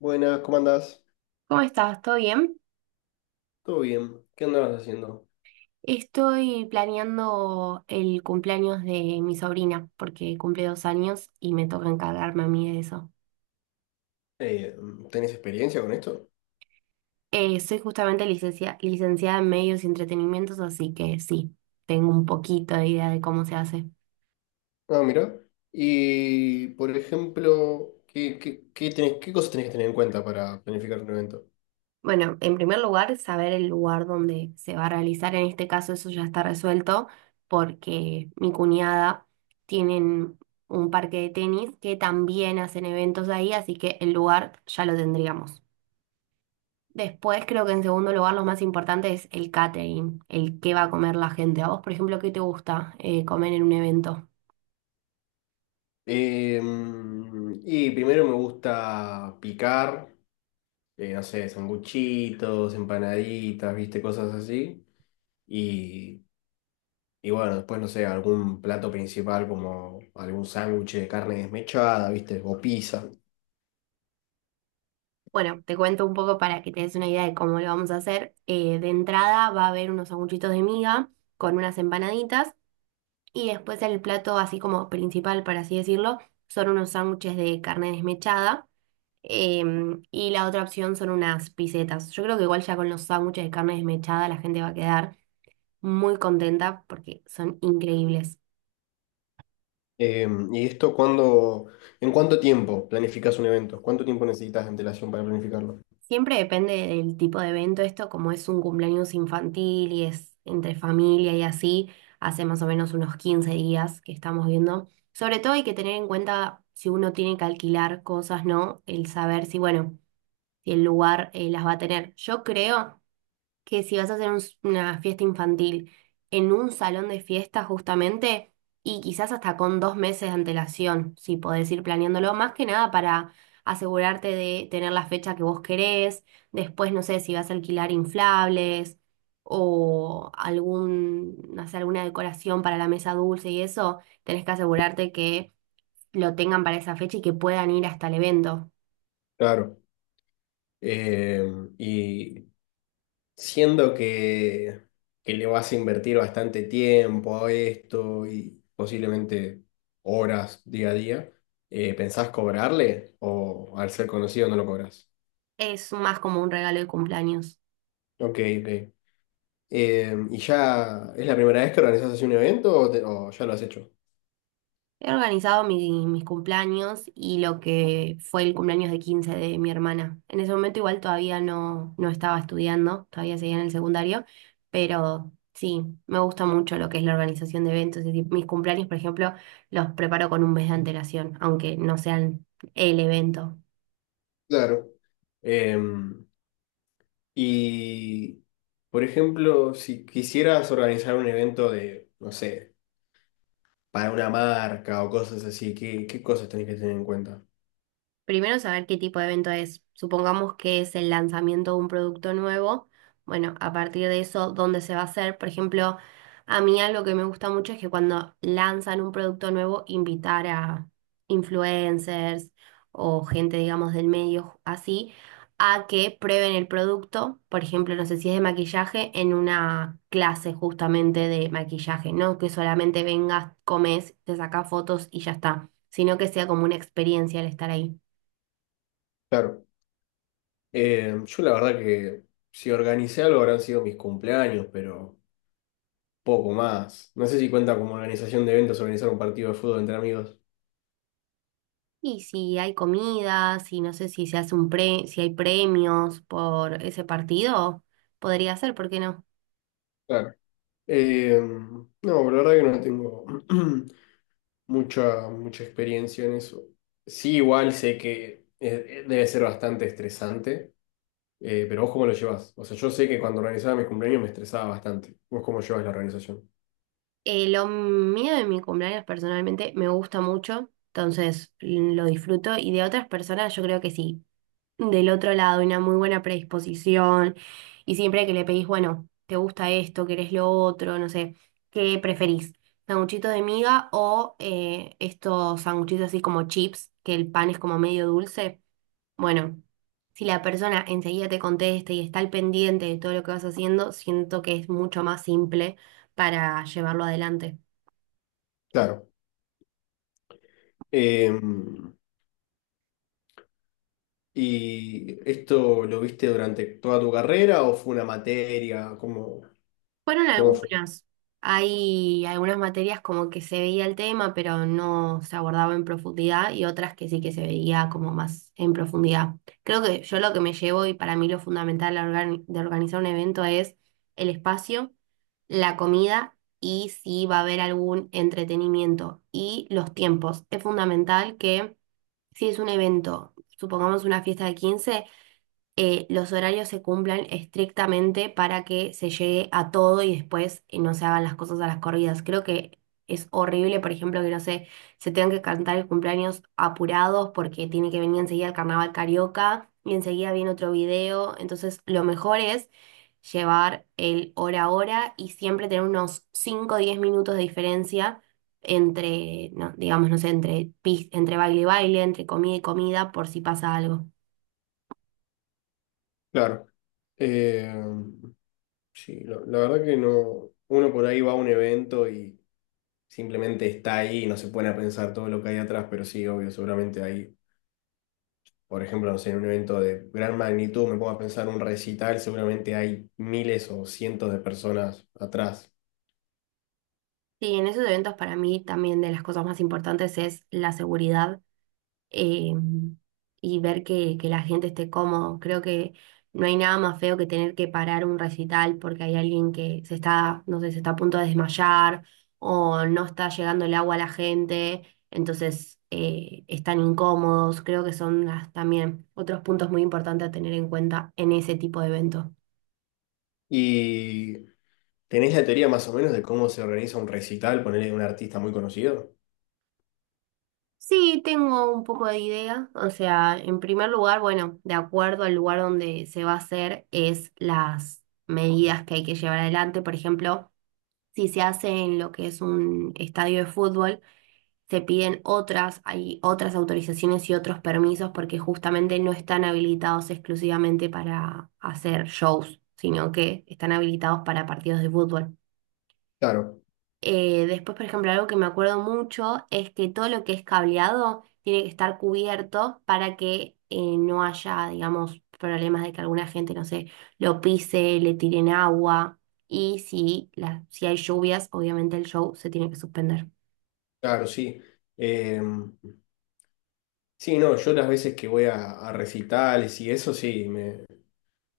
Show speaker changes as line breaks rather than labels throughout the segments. Buenas, ¿cómo andás?
¿Cómo estás? ¿Todo bien?
¿Todo bien? ¿Qué andabas haciendo?
Estoy planeando el cumpleaños de mi sobrina porque cumple 2 años y me toca encargarme a mí de eso.
Eh, ¿Tenés experiencia con esto?
Soy justamente licenciada en medios y entretenimientos, así que sí, tengo un poquito de idea de cómo se hace.
Ah, mira. Y, por ejemplo, ¿ qué cosas tenés que tener en cuenta para planificar un evento?
Bueno, en primer lugar, saber el lugar donde se va a realizar. En este caso, eso ya está resuelto porque mi cuñada tienen un parque de tenis que también hacen eventos ahí, así que el lugar ya lo tendríamos. Después creo que en segundo lugar lo más importante es el catering, el qué va a comer la gente. A vos, por ejemplo, ¿qué te gusta comer en un evento?
Eh, y primero me gusta picar, no sé, sanguchitos, empanaditas, viste, cosas así. Y, y bueno, después, no sé, algún plato principal como algún sándwich de carne desmechada, viste, o pizza.
Bueno, te cuento un poco para que te des una idea de cómo lo vamos a hacer. De entrada va a haber unos sanguchitos de miga con unas empanaditas y después el plato así como principal, por así decirlo, son unos sándwiches de carne desmechada. Y la otra opción son unas pisetas. Yo creo que igual ya con los sándwiches de carne desmechada la gente va a quedar muy contenta porque son increíbles.
Eh, ¿y esto cuándo, en cuánto tiempo planificas un evento? ¿Cuánto tiempo necesitas de antelación para planificarlo?
Siempre depende del tipo de evento. Esto, como es un cumpleaños infantil y es entre familia y así, hace más o menos unos 15 días que estamos viendo. Sobre todo hay que tener en cuenta si uno tiene que alquilar cosas, ¿no? El saber si, bueno, si el lugar las va a tener. Yo creo que si vas a hacer una fiesta infantil en un salón de fiesta justamente, y quizás hasta con 2 meses de antelación, si podés ir planeándolo, más que nada para asegurarte de tener la fecha que vos querés, después no sé si vas a alquilar inflables o algún, no sé, alguna decoración para la mesa dulce y eso, tenés que asegurarte que lo tengan para esa fecha y que puedan ir hasta el evento.
Claro. Eh, y siendo que, que le vas a invertir bastante tiempo a esto y posiblemente horas día a día, ¿pensás cobrarle o al ser conocido no lo cobras?
Es más como un regalo de cumpleaños.
Ok, ok. ¿Y ya es la primera vez que organizas así un evento o ya lo has hecho?
He organizado mis cumpleaños y lo que fue el cumpleaños de 15 de mi hermana. En ese momento igual todavía no, no estaba estudiando, todavía seguía en el secundario, pero sí, me gusta mucho lo que es la organización de eventos. Es decir, mis cumpleaños, por ejemplo, los preparo con un mes de antelación, aunque no sean el evento.
Claro. Eh, Y, por ejemplo, si quisieras organizar un evento de, no sé, para una marca o cosas así, ¿qué cosas tenés que tener en cuenta?
Primero saber qué tipo de evento es. Supongamos que es el lanzamiento de un producto nuevo. Bueno, a partir de eso, ¿dónde se va a hacer? Por ejemplo, a mí algo que me gusta mucho es que cuando lanzan un producto nuevo, invitar a influencers o gente, digamos, del medio así, a que prueben el producto. Por ejemplo, no sé si es de maquillaje, en una clase justamente de maquillaje, no que solamente vengas, comes, te sacas fotos y ya está, sino que sea como una experiencia el estar ahí.
Claro, yo la verdad que si organicé algo habrán sido mis cumpleaños, pero poco más. No sé si cuenta como organización de eventos organizar un partido de fútbol entre amigos.
Y si hay comida, si no sé si se hace un pre, si hay premios por ese partido, podría ser, ¿por qué no?
Claro. No, pero la verdad que no tengo mucha experiencia en eso. Sí, igual sé que debe ser bastante estresante. Pero ¿vos cómo lo llevas? O sea, yo sé que cuando organizaba mis cumpleaños me estresaba bastante. ¿Vos cómo llevas la organización?
Lo mío de mi cumpleaños personalmente me gusta mucho, entonces lo disfruto y de otras personas yo creo que sí. Del otro lado, una muy buena predisposición y siempre que le pedís, bueno, ¿te gusta esto? ¿Querés lo otro? No sé, ¿qué preferís? ¿Sanguchitos de miga o estos sanguchitos así como chips, que el pan es como medio dulce? Bueno, si la persona enseguida te contesta y está al pendiente de todo lo que vas haciendo, siento que es mucho más simple para llevarlo adelante.
Claro. Eh, ¿Y esto lo viste durante toda tu carrera o fue una materia? ¿Cómo,
Fueron
cómo fue?
algunas. Hay algunas materias como que se veía el tema, pero no se abordaba en profundidad, y otras que sí que se veía como más en profundidad. Creo que yo lo que me llevo, y para mí lo fundamental a de organizar un evento es el espacio, la comida y si va a haber algún entretenimiento y los tiempos. Es fundamental que si es un evento, supongamos una fiesta de 15 los horarios se cumplan estrictamente para que se llegue a todo y después no se hagan las cosas a las corridas. Creo que es horrible, por ejemplo, que no sé, se tengan que cantar el cumpleaños apurados porque tiene que venir enseguida el carnaval carioca y enseguida viene otro video. Entonces, lo mejor es llevar el hora a hora y siempre tener unos cinco o 10 minutos de diferencia entre, no, digamos, no sé, entre, entre baile y baile, entre comida y comida, por si pasa algo.
Claro. Eh, sí, la verdad que no. Uno por ahí va a un evento y simplemente está ahí y no se pone a pensar todo lo que hay atrás, pero sí, obvio, seguramente hay, por ejemplo, no sé, en un evento de gran magnitud, me pongo a pensar un recital, seguramente hay miles o cientos de personas atrás.
Sí, en esos eventos para mí también de las cosas más importantes es la seguridad, eh, y ver que la gente esté cómodo. Creo que no hay nada más feo que tener que parar un recital porque hay alguien que se está, no sé, se está a punto de desmayar o no está llegando el agua a la gente, entonces están incómodos. Creo que son también otros puntos muy importantes a tener en cuenta en ese tipo de eventos.
¿Y tenés la teoría más o menos de cómo se organiza un recital, ponerle un artista muy conocido?
Sí, tengo un poco de idea. O sea, en primer lugar, bueno, de acuerdo al lugar donde se va a hacer, es las medidas que hay que llevar adelante. Por ejemplo, si se hace en lo que es un estadio de fútbol, se piden otras, hay otras autorizaciones y otros permisos porque justamente no están habilitados exclusivamente para hacer shows, sino que están habilitados para partidos de fútbol.
Claro,
Después, por ejemplo, algo que me acuerdo mucho es que todo lo que es cableado tiene que estar cubierto para que no haya, digamos, problemas de que alguna gente, no sé, lo pise, le tiren agua. Y si, si hay lluvias, obviamente el show se tiene que suspender.
claro, sí. Eh, sí, no, yo las veces que voy a recitales y eso, sí, me,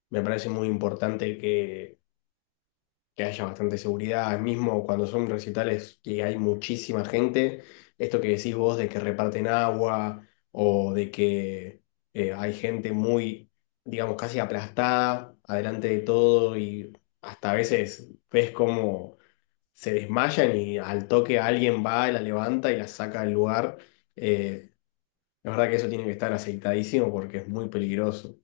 me parece muy importante que haya bastante seguridad, mismo cuando son recitales que hay muchísima gente, esto que decís vos de que reparten agua o de que hay gente muy, digamos, casi aplastada adelante de todo y hasta a veces ves cómo se desmayan y al toque alguien va, la levanta y la saca del lugar. Eh, la verdad que eso tiene que estar aceitadísimo porque es muy peligroso.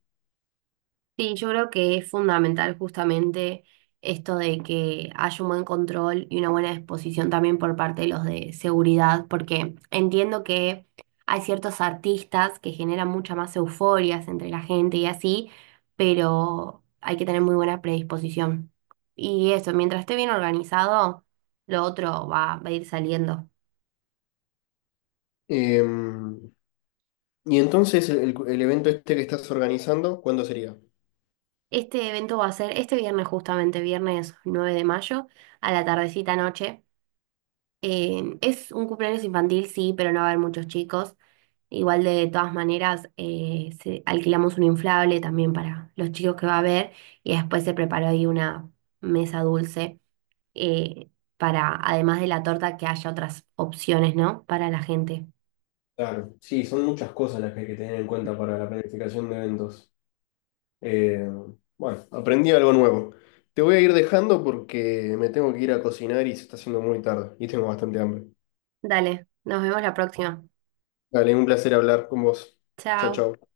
Sí, yo creo que es fundamental justamente esto de que haya un buen control y una buena disposición también por parte de los de seguridad, porque entiendo que hay ciertos artistas que generan mucha más euforias entre la gente y así, pero hay que tener muy buena predisposición. Y eso, mientras esté bien organizado, lo otro va a ir saliendo.
Em, y entonces el evento este que estás organizando, ¿cuándo sería?
Este evento va a ser este viernes justamente, viernes 9 de mayo, a la tardecita noche. Es un cumpleaños infantil, sí, pero no va a haber muchos chicos. Igual de todas maneras, alquilamos un inflable también para los chicos que va a haber y después se preparó ahí una mesa dulce, eh, para, además de la torta, que haya otras opciones, ¿no? Para la gente.
Claro, sí, son muchas cosas las que hay que tener en cuenta para la planificación de eventos. Eh, bueno, aprendí algo nuevo. Te voy a ir dejando porque me tengo que ir a cocinar y se está haciendo muy tarde y tengo bastante hambre.
Dale, nos vemos la próxima.
Dale, un placer hablar con vos. Chao,
Chao.
chao.